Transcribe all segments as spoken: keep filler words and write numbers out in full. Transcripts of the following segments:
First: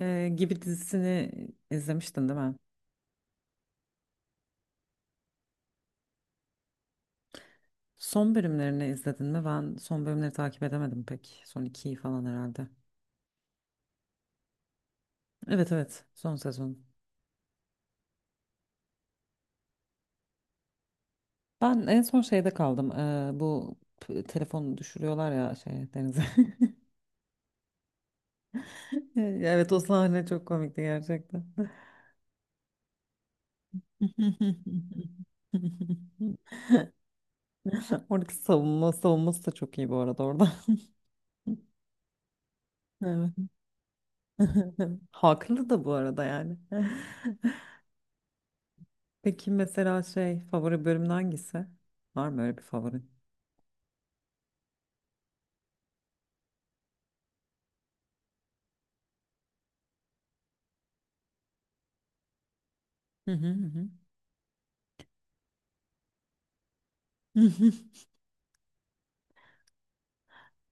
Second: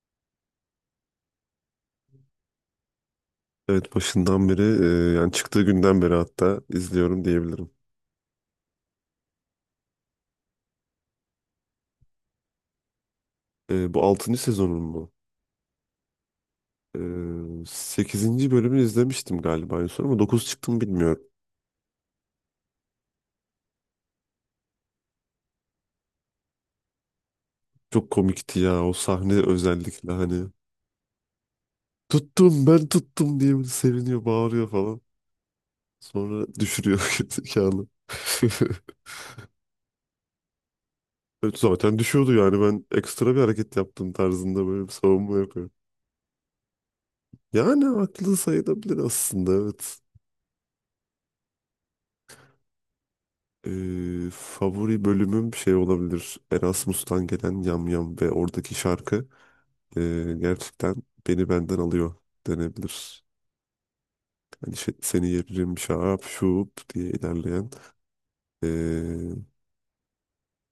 e, Gibi dizisini izlemiştin değil mi? Evet, başından beri e, yani çıktığı günden beri hatta izliyorum diyebilirim. Son bölümlerini izledin mi? Ben son bölümleri takip edemedim pek. Son ikiyi falan herhalde. E, bu altıncı sezonun mu? Evet evet son sezon. E, sekizinci bölümünü izlemiştim galiba en son ama dokuz çıktım bilmiyorum. Ben en son şeyde kaldım. E, bu p- telefonu düşürüyorlar ya şey denize. Çok komikti ya o sahne Evet o özellikle sahne çok hani komikti gerçekten. tuttum ben tuttum diye böyle seviniyor bağırıyor falan. Sonra düşürüyor zekalı. Oradaki savunma savunması da çok iyi bu arada orada. Evet, zaten düşüyordu yani ben Evet. ekstra bir hareket yaptım tarzında böyle bir savunma yapıyor. Haklı da bu arada yani. Yani haklı sayılabilir Peki aslında, evet. mesela şey favori bölümün hangisi? Var mı öyle bir favorin? Ee, favori bölümüm şey olabilir. Erasmus'tan gelen Yam Yam ve oradaki şarkı ee, gerçekten beni benden alıyor denebilir. Hı hı hı. Hani şey- seni yerim şap şup diye Hı. ilerleyen. Ee,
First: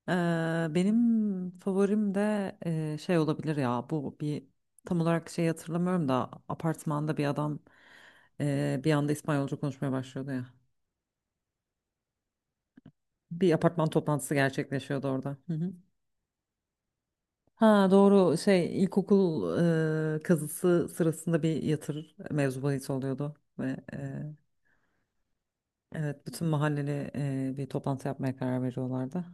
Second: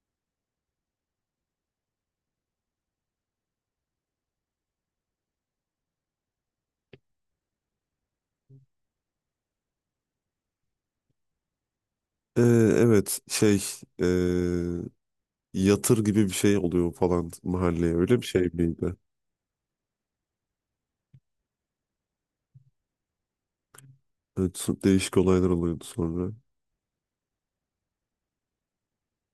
Eee, Benim favorim de eee, şey olabilir ya bu bir tam olarak şey hatırlamıyorum da apartmanda bir adam eee, bir anda İspanyolca konuşmaya başlıyordu ya. ee, evet, Bir şey, apartman ee, toplantısı gerçekleşiyordu orada. Hı hı. yatır gibi bir şey oluyor falan Ha mahalleye, öyle bir doğru şey şey miydi? ilkokul eee kazısı sırasında bir yatır mevzu bahis oluyordu ve eee, Evet, so- değişik olaylar oluyordu evet sonra. bütün mahalleli eee, bir toplantı yapmaya karar veriyorlardı.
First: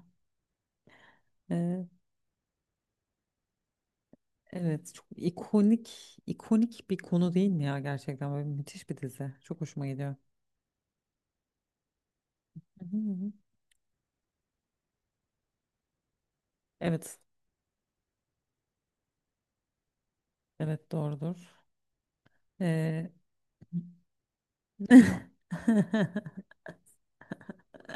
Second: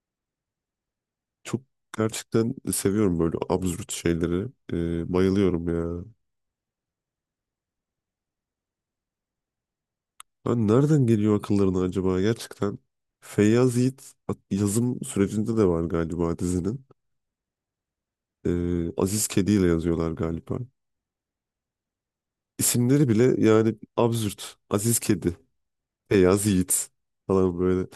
Çok gerçekten seviyorum böyle absürt şeyleri. Evet, çok Ee, bayılıyorum ya. ikonik ikonik bir konu değil mi ya, gerçekten böyle müthiş bir dizi. Çok hoşuma gidiyor. Ben nereden geliyor akıllarına acaba gerçekten? Hı hı hı. Feyyaz Yiğit at- yazım sürecinde de var galiba dizinin. Evet, Ee, Aziz Kedi ile yazıyorlar galiba. evet doğrudur. İsimleri Ee, bile yani absürt. Aziz Kedi, Feyyaz Yiğit falan böyle.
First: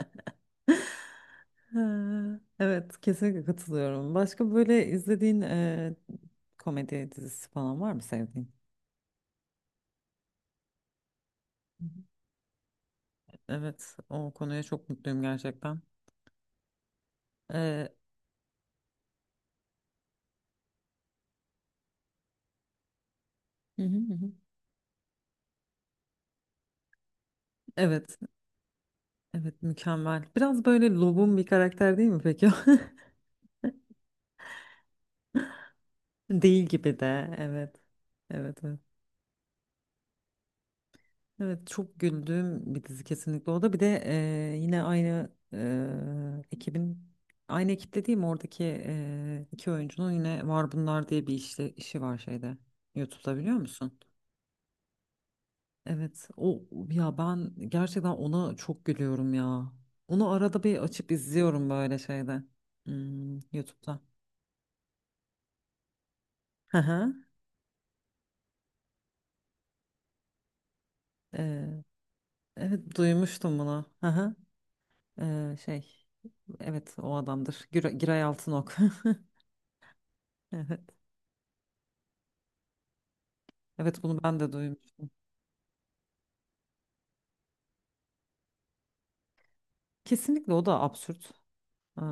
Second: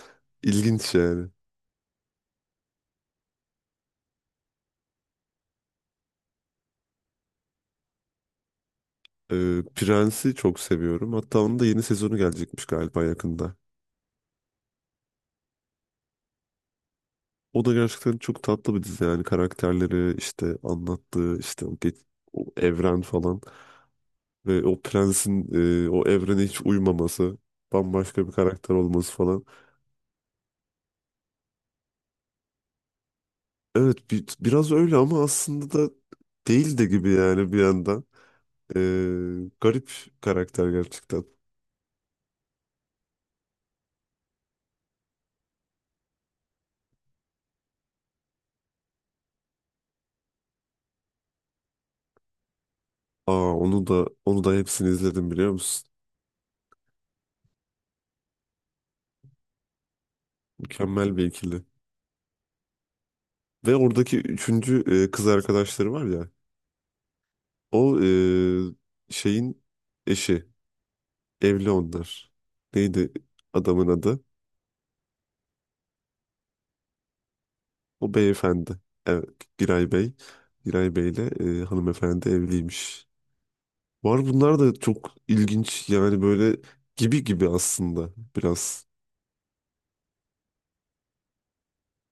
İlginç yani. Ha, evet, kesinlikle katılıyorum. Başka böyle izlediğin e, komedi dizisi falan var mı sevdiğin? Ee, Prens'i çok seviyorum. Hatta onun da yeni Hı hı. sezonu gelecekmiş galiba yakında. Evet, o konuya çok mutluyum gerçekten. O da Ee, gerçekten çok tatlı bir dizi yani karakterleri işte anlattığı işte o, ge- o evren falan. Hı hı hı. Ve o prensin e, o evrene hiç uymaması, Evet, bambaşka bir karakter olması falan. evet mükemmel. Biraz böyle lobum bir karakter değil mi peki? Evet, bi- biraz öyle ama aslında da Değil değil de gibi gibi de yani bir evet. yandan. Evet E, evet. Garip karakter gerçekten. Evet çok güldüğüm bir dizi kesinlikle o da. Bir de e, yine aynı e, ekibin aynı ekip dediğim oradaki e, iki oyuncunun yine Var Bunlar diye bir işle, işi var şeyde. YouTube'da Aa, biliyor onu da musun? onu da hepsini izledim biliyor musun? Evet o, ya ben gerçekten ona çok gülüyorum ya. Onu arada bir açıp Mükemmel bir ikili. izliyorum böyle şeyde. Hmm, Ve YouTube'da. oradaki üçüncü, e, kız arkadaşları var ya. Hı hı. O e, şeyin eşi. E, Evli onlar. evet Neydi duymuştum bunu. adamın Hı adı? hı. E, şey. Evet o adamdır. Gür- O Giray beyefendi. Altınok. Evet, Giray Bey. Evet. Giray Bey ile e, hanımefendi evliymiş. Evet bunu Var ben de bunlar da duymuştum. çok ilginç yani böyle gibi gibi aslında biraz. Kesinlikle o da absürt.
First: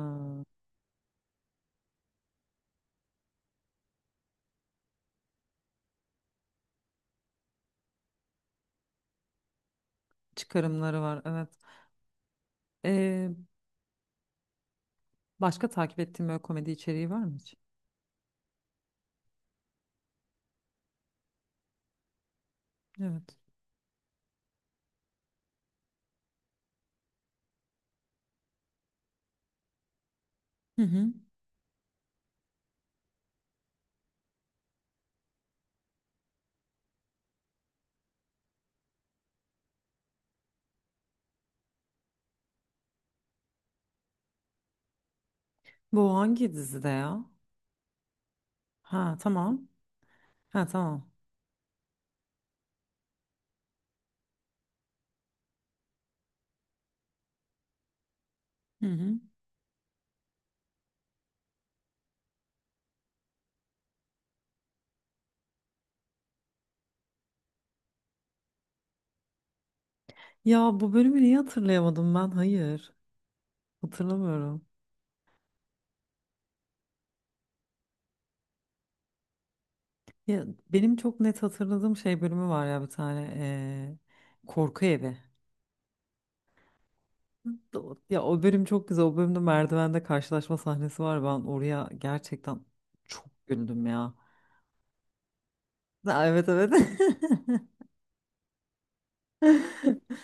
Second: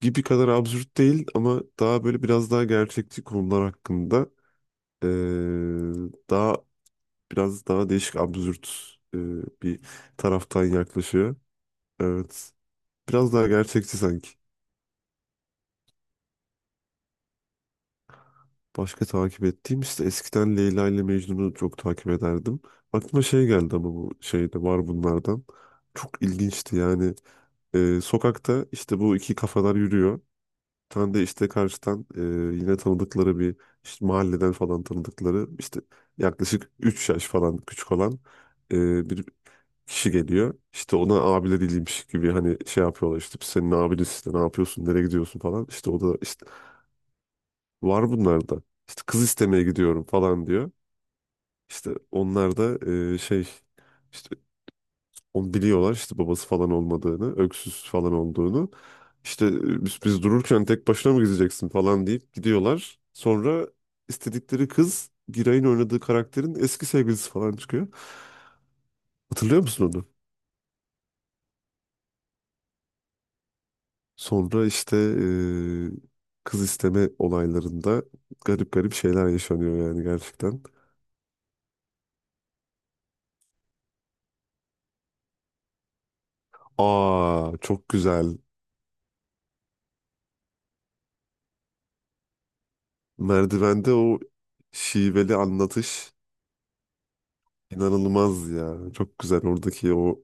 Gibi kadar absürt değil ama daha böyle biraz daha gerçekçi konular hakkında e, daha biraz daha değişik absürt e, bir taraftan çıkarımları var. yaklaşıyor. Evet. Evet. Ee, Biraz daha gerçekçi sanki. Başka takip ettiğin böyle komedi içeriği var mı hiç? Başka takip ettiğim, işte eskiden Leyla ile Mecnun'u çok takip ederdim. Aklıma Evet. şey geldi ama bu şeyde, var bunlardan. Çok ilginçti yani. Ee, sokakta işte bu iki kafalar yürüyor. Bir Hı hı. tane de işte karşıdan e, yine tanıdıkları bir, işte mahalleden falan tanıdıkları işte yaklaşık üç yaş falan küçük olan e, bir kişi geliyor. İşte ona abileriymiş gibi hani şey yapıyorlar, işte "Biz senin abiniz, işte ne yapıyorsun, nereye gidiyorsun falan." İşte o Bu da işte hangi dizide ya? var bunlarda. İşte Ha kız istemeye tamam. gidiyorum falan Ha diyor. tamam. İşte onlar da e, şey, işte onu biliyorlar, işte babası falan olmadığını, öksüz falan olduğunu. Hı hı. İşte e, biz, biz dururken tek başına mı gideceksin falan deyip gidiyorlar. Sonra istedikleri kız, Giray'ın oynadığı karakterin eski sevgilisi falan çıkıyor. Hatırlıyor musun onu? Ya bu bölümü niye hatırlayamadım ben? Hayır. Hatırlamıyorum. Sonra işte e, kız isteme olaylarında garip garip şeyler yaşanıyor yani Ya, gerçekten. benim çok net hatırladığım şey bölümü var ya bir tane. Ee, korku evi. Aa, çok O- Ya güzel. o bölüm çok güzel. O bölümde merdivende karşılaşma sahnesi var. Ben oraya gerçekten çok güldüm Merdivende ya. o şiveli anlatış. Ha, evet evet. İnanılmaz ya. Çok güzel oradaki o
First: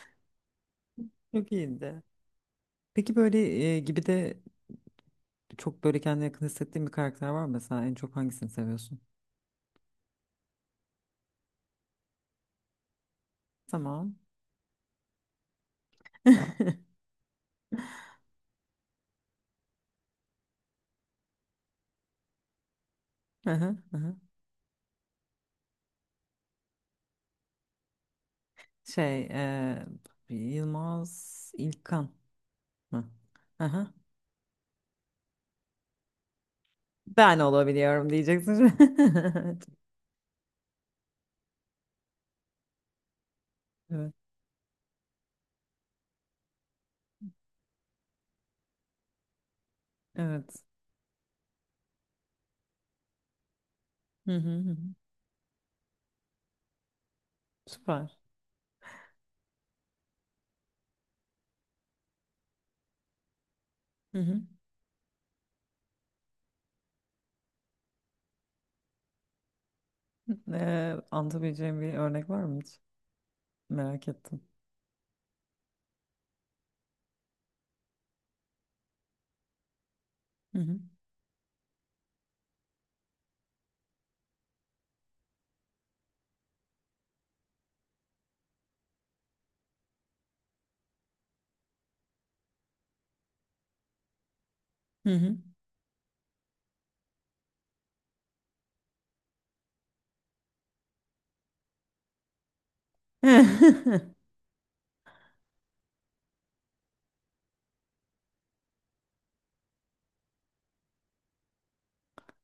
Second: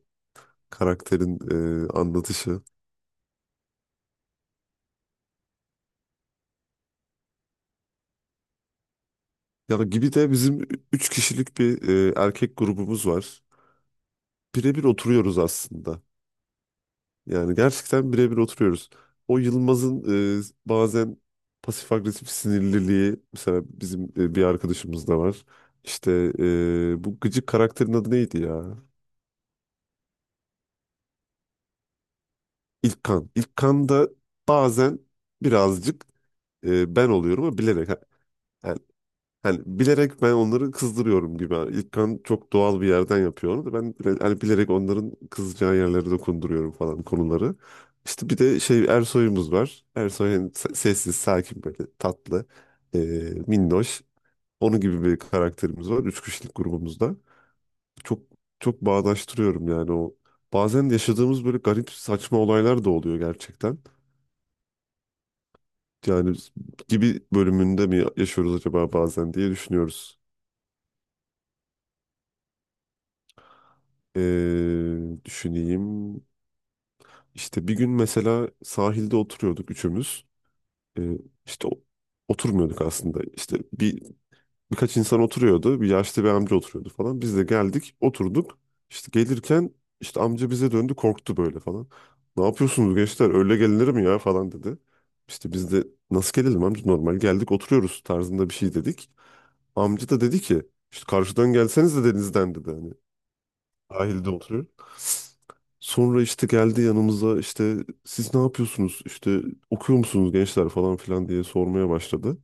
karakterin Çok e, iyiydi. anlatışı. Peki böyle e, gibi de çok böyle kendine yakın hissettiğin bir karakter var mı? Mesela en çok hangisini seviyorsun? Ya, gibi de bizim üç kişilik bir e, erkek grubumuz var. Tamam. Birebir oturuyoruz aslında. Yani gerçekten birebir oturuyoruz. O Yılmaz'ın e, bazen pasif agresif sinirliliği mesela Aha, bizim aha. e, bir arkadaşımız da var. İşte e, bu gıcık karakterin adı neydi ya? Şey, e, Yılmaz İlkan mı? İlkan. İlkan Aha. da bazen birazcık e, ben Ben oluyorum ama bilerek. Ha, olabiliyorum diyeceksin. hani bilerek ben onları kızdırıyorum gibi. Yani İlkan çok doğal bir yerden yapıyor onu da ben Evet. bile- hani bilerek onların kızacağı yerlere dokunduruyorum falan konuları. İşte bir de şey Ersoy'umuz var. Ersoy hani Evet. se- sessiz, sakin böyle tatlı, e, minnoş. Hı hı hı. Onun gibi bir karakterimiz var. Üç kişilik grubumuzda. Süper. Çok çok bağdaştırıyorum yani o. Bazen yaşadığımız böyle garip saçma olaylar da oluyor gerçekten. Hı. Süper. Yani gibi bölümünde mi yaşıyoruz acaba bazen diye düşünüyoruz. Ee, anlatabileceğim bir örnek var mı hiç? Merak ettim. Ee, Düşüneyim. İşte bir gün mesela sahilde oturuyorduk üçümüz. Hı hı. Ee, işte o- oturmuyorduk aslında. İşte bir birkaç insan oturuyordu. Bir yaşlı bir amca oturuyordu falan. Biz de geldik, oturduk. İşte gelirken işte amca bize döndü, korktu böyle falan. Ne yapıyorsunuz gençler? Öyle gelinir mi ya falan dedi. Hı hı. İşte biz de, nasıl gelelim amca, normal geldik oturuyoruz tarzında bir şey dedik. Amca da dedi ki, işte karşıdan gelseniz de denizden dedi, hani. Sahilde oturuyor. Sonra işte geldi yanımıza, işte siz ne yapıyorsunuz, işte okuyor musunuz gençler falan filan diye sormaya başladı.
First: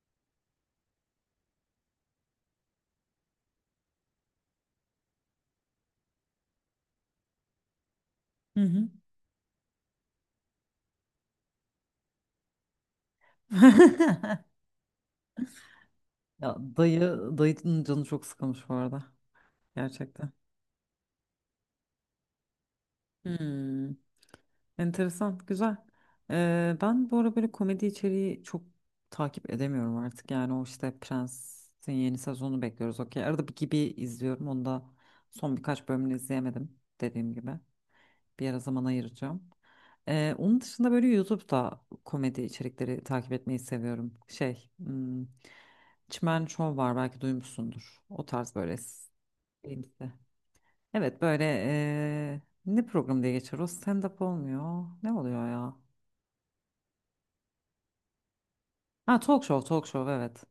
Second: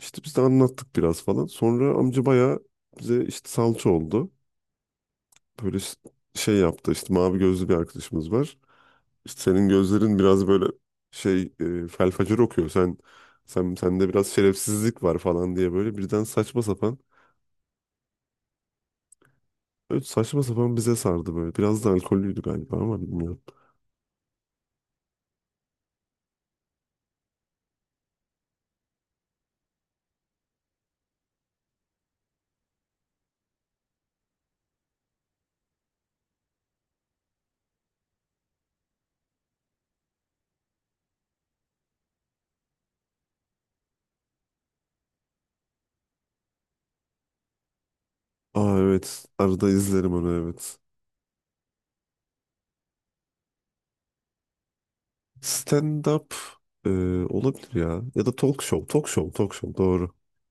İşte biz de anlattık biraz falan. Sonra amca bayağı bize işte salça oldu. Böyle ş- şey yaptı, işte mavi gözlü bir arkadaşımız var. Hı hı. İşte senin gözlerin biraz böyle şey e, felfacer okuyor. Sen sen sende biraz şerefsizlik var falan diye böyle birden Ya saçma sapan, dayı, dayının canı çok sıkılmış bu arada. öyle Gerçekten. saçma sapan bize sardı böyle. Biraz da alkollüydü galiba ama bilmiyorum. Hmm. Enteresan, güzel. Ee, ben bu ara böyle komedi içeriği çok takip edemiyorum artık. Yani o işte Prens'in yeni sezonu bekliyoruz. Okey. Arada bir gibi izliyorum. Onu da son birkaç bölümünü izleyemedim dediğim gibi. Bir ara zaman ayıracağım. Ee, onun dışında böyle YouTube'da komedi içerikleri takip etmeyi seviyorum. Şey, hmm, Çimen Show var belki duymuşsundur. O tarz böyle. Aa, s- evet. Arada Şeyimsi. izlerim onu, evet. Evet böyle ee, ne program diye geçer o? Stand-up olmuyor. Ne oluyor ya? Stand-up e, olabilir ya. Ya da talk show. Talk Ha show. talk Talk show, show. talk show Doğru. evet.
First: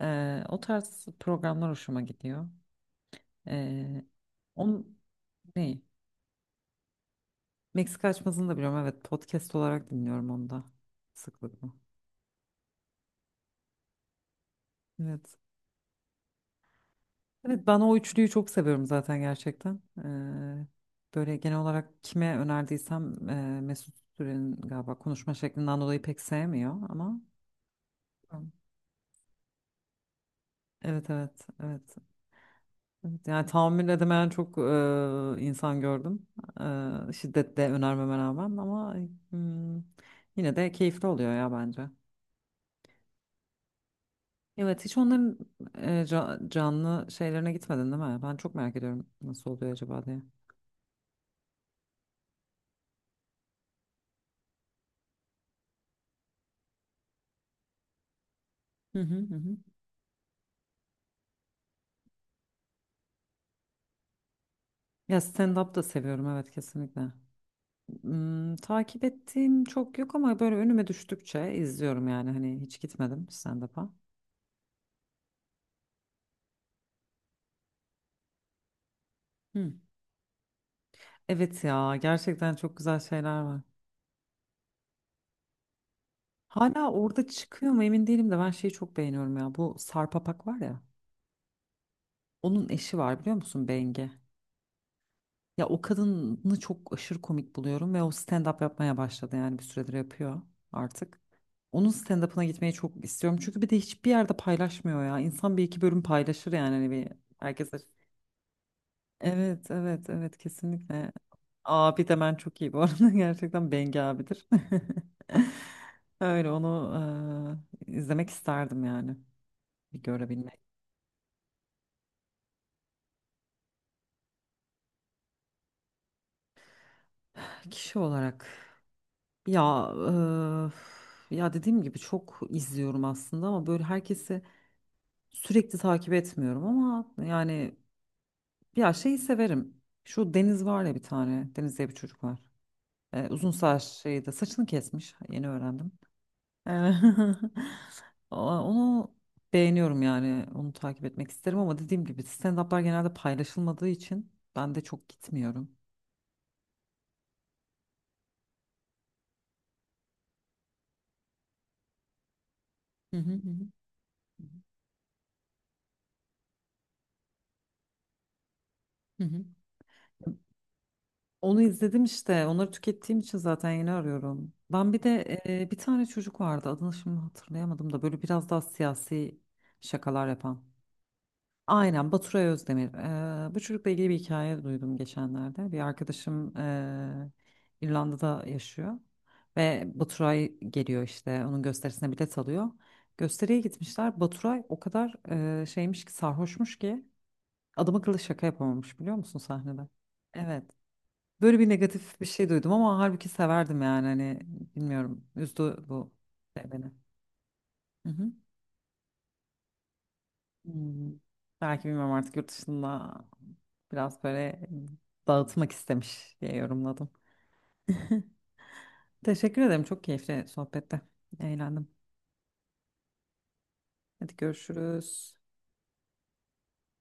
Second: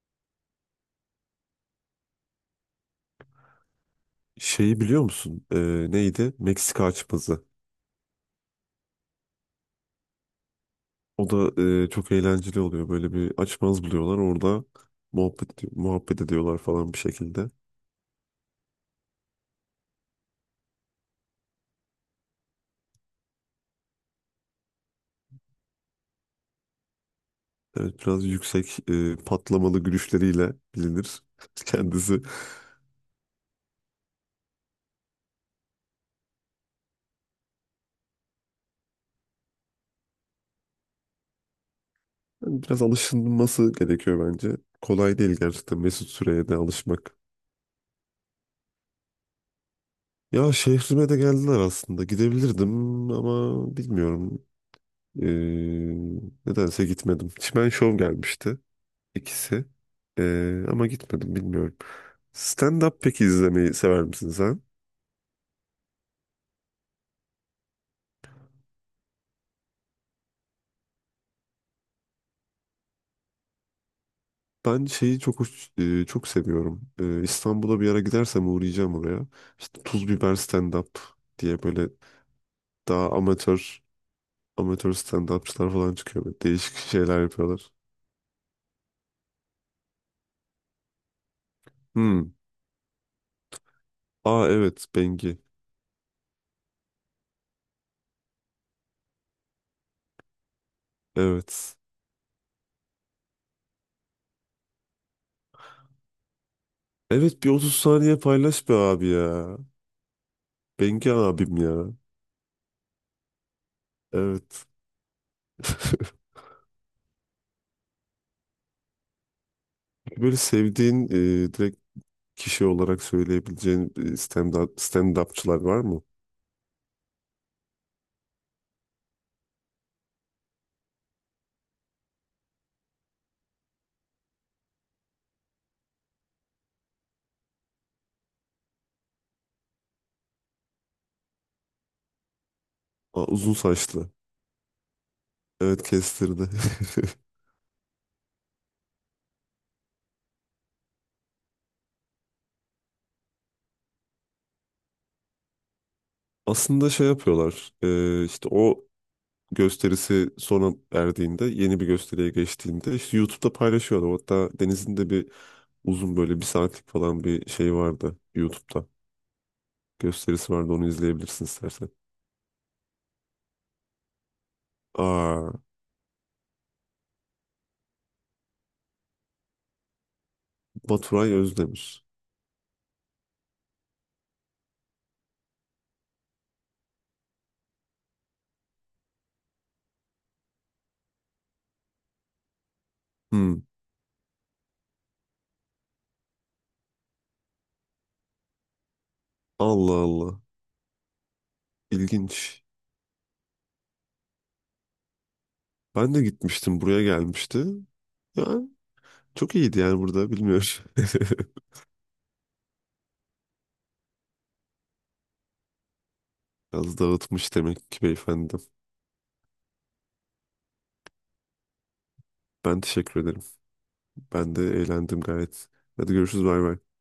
Ee, o tarz programlar hoşuma gidiyor. Ee, Şeyi Onun biliyor musun? E, neyi? Neydi? Meksika açması. Meksika açmasını da biliyorum evet, podcast olarak dinliyorum onu da O da sıklıkla. e, çok eğlenceli oluyor. Böyle bir açmaz buluyorlar. Orada Evet. muhabbet, muhabbet ediyorlar falan bir şekilde. Evet, ben o üçlüyü çok seviyorum zaten gerçekten. Ee, böyle genel olarak kime önerdiysem e, Mesut Süren'in galiba konuşma şeklinden dolayı pek sevmiyor ama Evet, biraz yüksek, e, patlamalı gülüşleriyle evet bilinir evet evet. kendisi. Evet, yani tahammül edemeyen çok e, insan gördüm. E, şiddetle önermeme rağmen ama hmm, yine de keyifli oluyor ya bence. Yani biraz alışılması gerekiyor bence. Evet hiç Kolay değil onların gerçekten e, Mesut Süre'ye ca- de canlı alışmak. şeylerine gitmedin değil mi? Ben çok merak ediyorum nasıl oluyor acaba diye. Ya, şehrime de geldiler aslında. Gidebilirdim ama bilmiyorum. Ee, Nedense gitmedim. Çimen Show gelmişti Hı hı hı. Hı. ikisi. Ee, ama gitmedim, bilmiyorum. Stand-up peki izlemeyi sever misin sen? Ya stand-up da seviyorum evet kesinlikle. Hmm, takip ettiğim çok yok ama böyle önüme düştükçe izliyorum yani hani hiç gitmedim stand-up'a. Ben şeyi çok hoş- e, çok seviyorum. Ee, İstanbul'a bir ara gidersem uğrayacağım oraya. Hı. İşte Tuz Biber Stand-up diye Evet böyle ya gerçekten çok güzel daha şeyler var. amatör amatör stand-upçılar falan çıkıyor. Böyle değişik Hala şeyler orada çıkıyor yapıyorlar. mu emin değilim de ben şeyi çok beğeniyorum ya. Bu Sarp Apak var ya. Hmm. Onun eşi var biliyor musun, Bengi? Aa, evet, Bengi. Ya o kadını çok aşırı komik buluyorum ve o stand-up yapmaya başladı yani bir süredir yapıyor artık. Evet. Onun stand-up'ına gitmeyi çok istiyorum. Çünkü bir de hiçbir yerde paylaşmıyor ya. İnsan bir iki bölüm paylaşır yani hani bir Evet, bir otuz herkese. saniye paylaş be abi ya. Evet, evet, evet kesinlikle. Bengi abim ya. Abi de ben çok iyi bu arada. Gerçekten Bengi abidir. Evet. Öyle onu eee, izlemek isterdim yani. Bir Böyle görebilmek. sevdiğin e, direkt kişi olarak söyleyebileceğin e, stand up, stand-upçılar var mı? Kişi olarak ya eee, ya dediğim gibi çok izliyorum aslında ama böyle herkesi sürekli takip etmiyorum ama yani ya şeyi severim. Şu Deniz var ya bir tane. Deniz diye bir çocuk var. Aa, Ee, uzun uzun saç saçlı. şeyi de saçını kesmiş. Yeni Evet, öğrendim. kestirdi. Ee, o- Onu beğeniyorum yani. Onu takip etmek isterim ama dediğim gibi stand-up'lar genelde paylaşılmadığı için ben de çok gitmiyorum. Aslında şey yapıyorlar. e, işte o gösterisi sona erdiğinde, yeni bir gösteriye geçtiğinde Hı işte hı hı. YouTube'da paylaşıyorlar. Hı. Hatta Deniz'in de bir uzun böyle bir saatlik falan bir şey vardı YouTube'da. Hı hı. Gösterisi vardı, onu izleyebilirsin Onu istersen. izledim işte. Onları tükettiğim için zaten yeni arıyorum. Ben bir de Aa. e, bir tane çocuk vardı. Adını şimdi hatırlayamadım da böyle biraz daha siyasi şakalar yapan. Baturay Özdemir. Aynen Baturay Özdemir. E, bu çocukla ilgili bir hikaye duydum geçenlerde. Bir arkadaşım e, İrlanda'da yaşıyor ve Baturay geliyor işte. Onun gösterisine bilet alıyor. Hmm. Gösteriye gitmişler. Baturay o kadar e, şeymiş ki, sarhoşmuş ki adam akıllı şaka yapamamış biliyor musun sahnede? Allah Allah. Evet. Böyle bir negatif bir şey İlginç. duydum ama halbuki severdim yani hani bilmiyorum, üzdü bu Ben de şey gitmiştim. beni. Buraya gelmişti. Hı hı. Yani çok iyiydi yani burada. Bilmiyorum. Hmm. Belki bilmiyorum artık yurt dışında biraz böyle dağıtmak istemiş diye Biraz yorumladım. dağıtmış demek ki beyefendi. Teşekkür ederim, çok keyifli sohbette eğlendim. Ben teşekkür ederim. Hadi Ben de eğlendim görüşürüz. gayet. Hadi görüşürüz. Bay bay.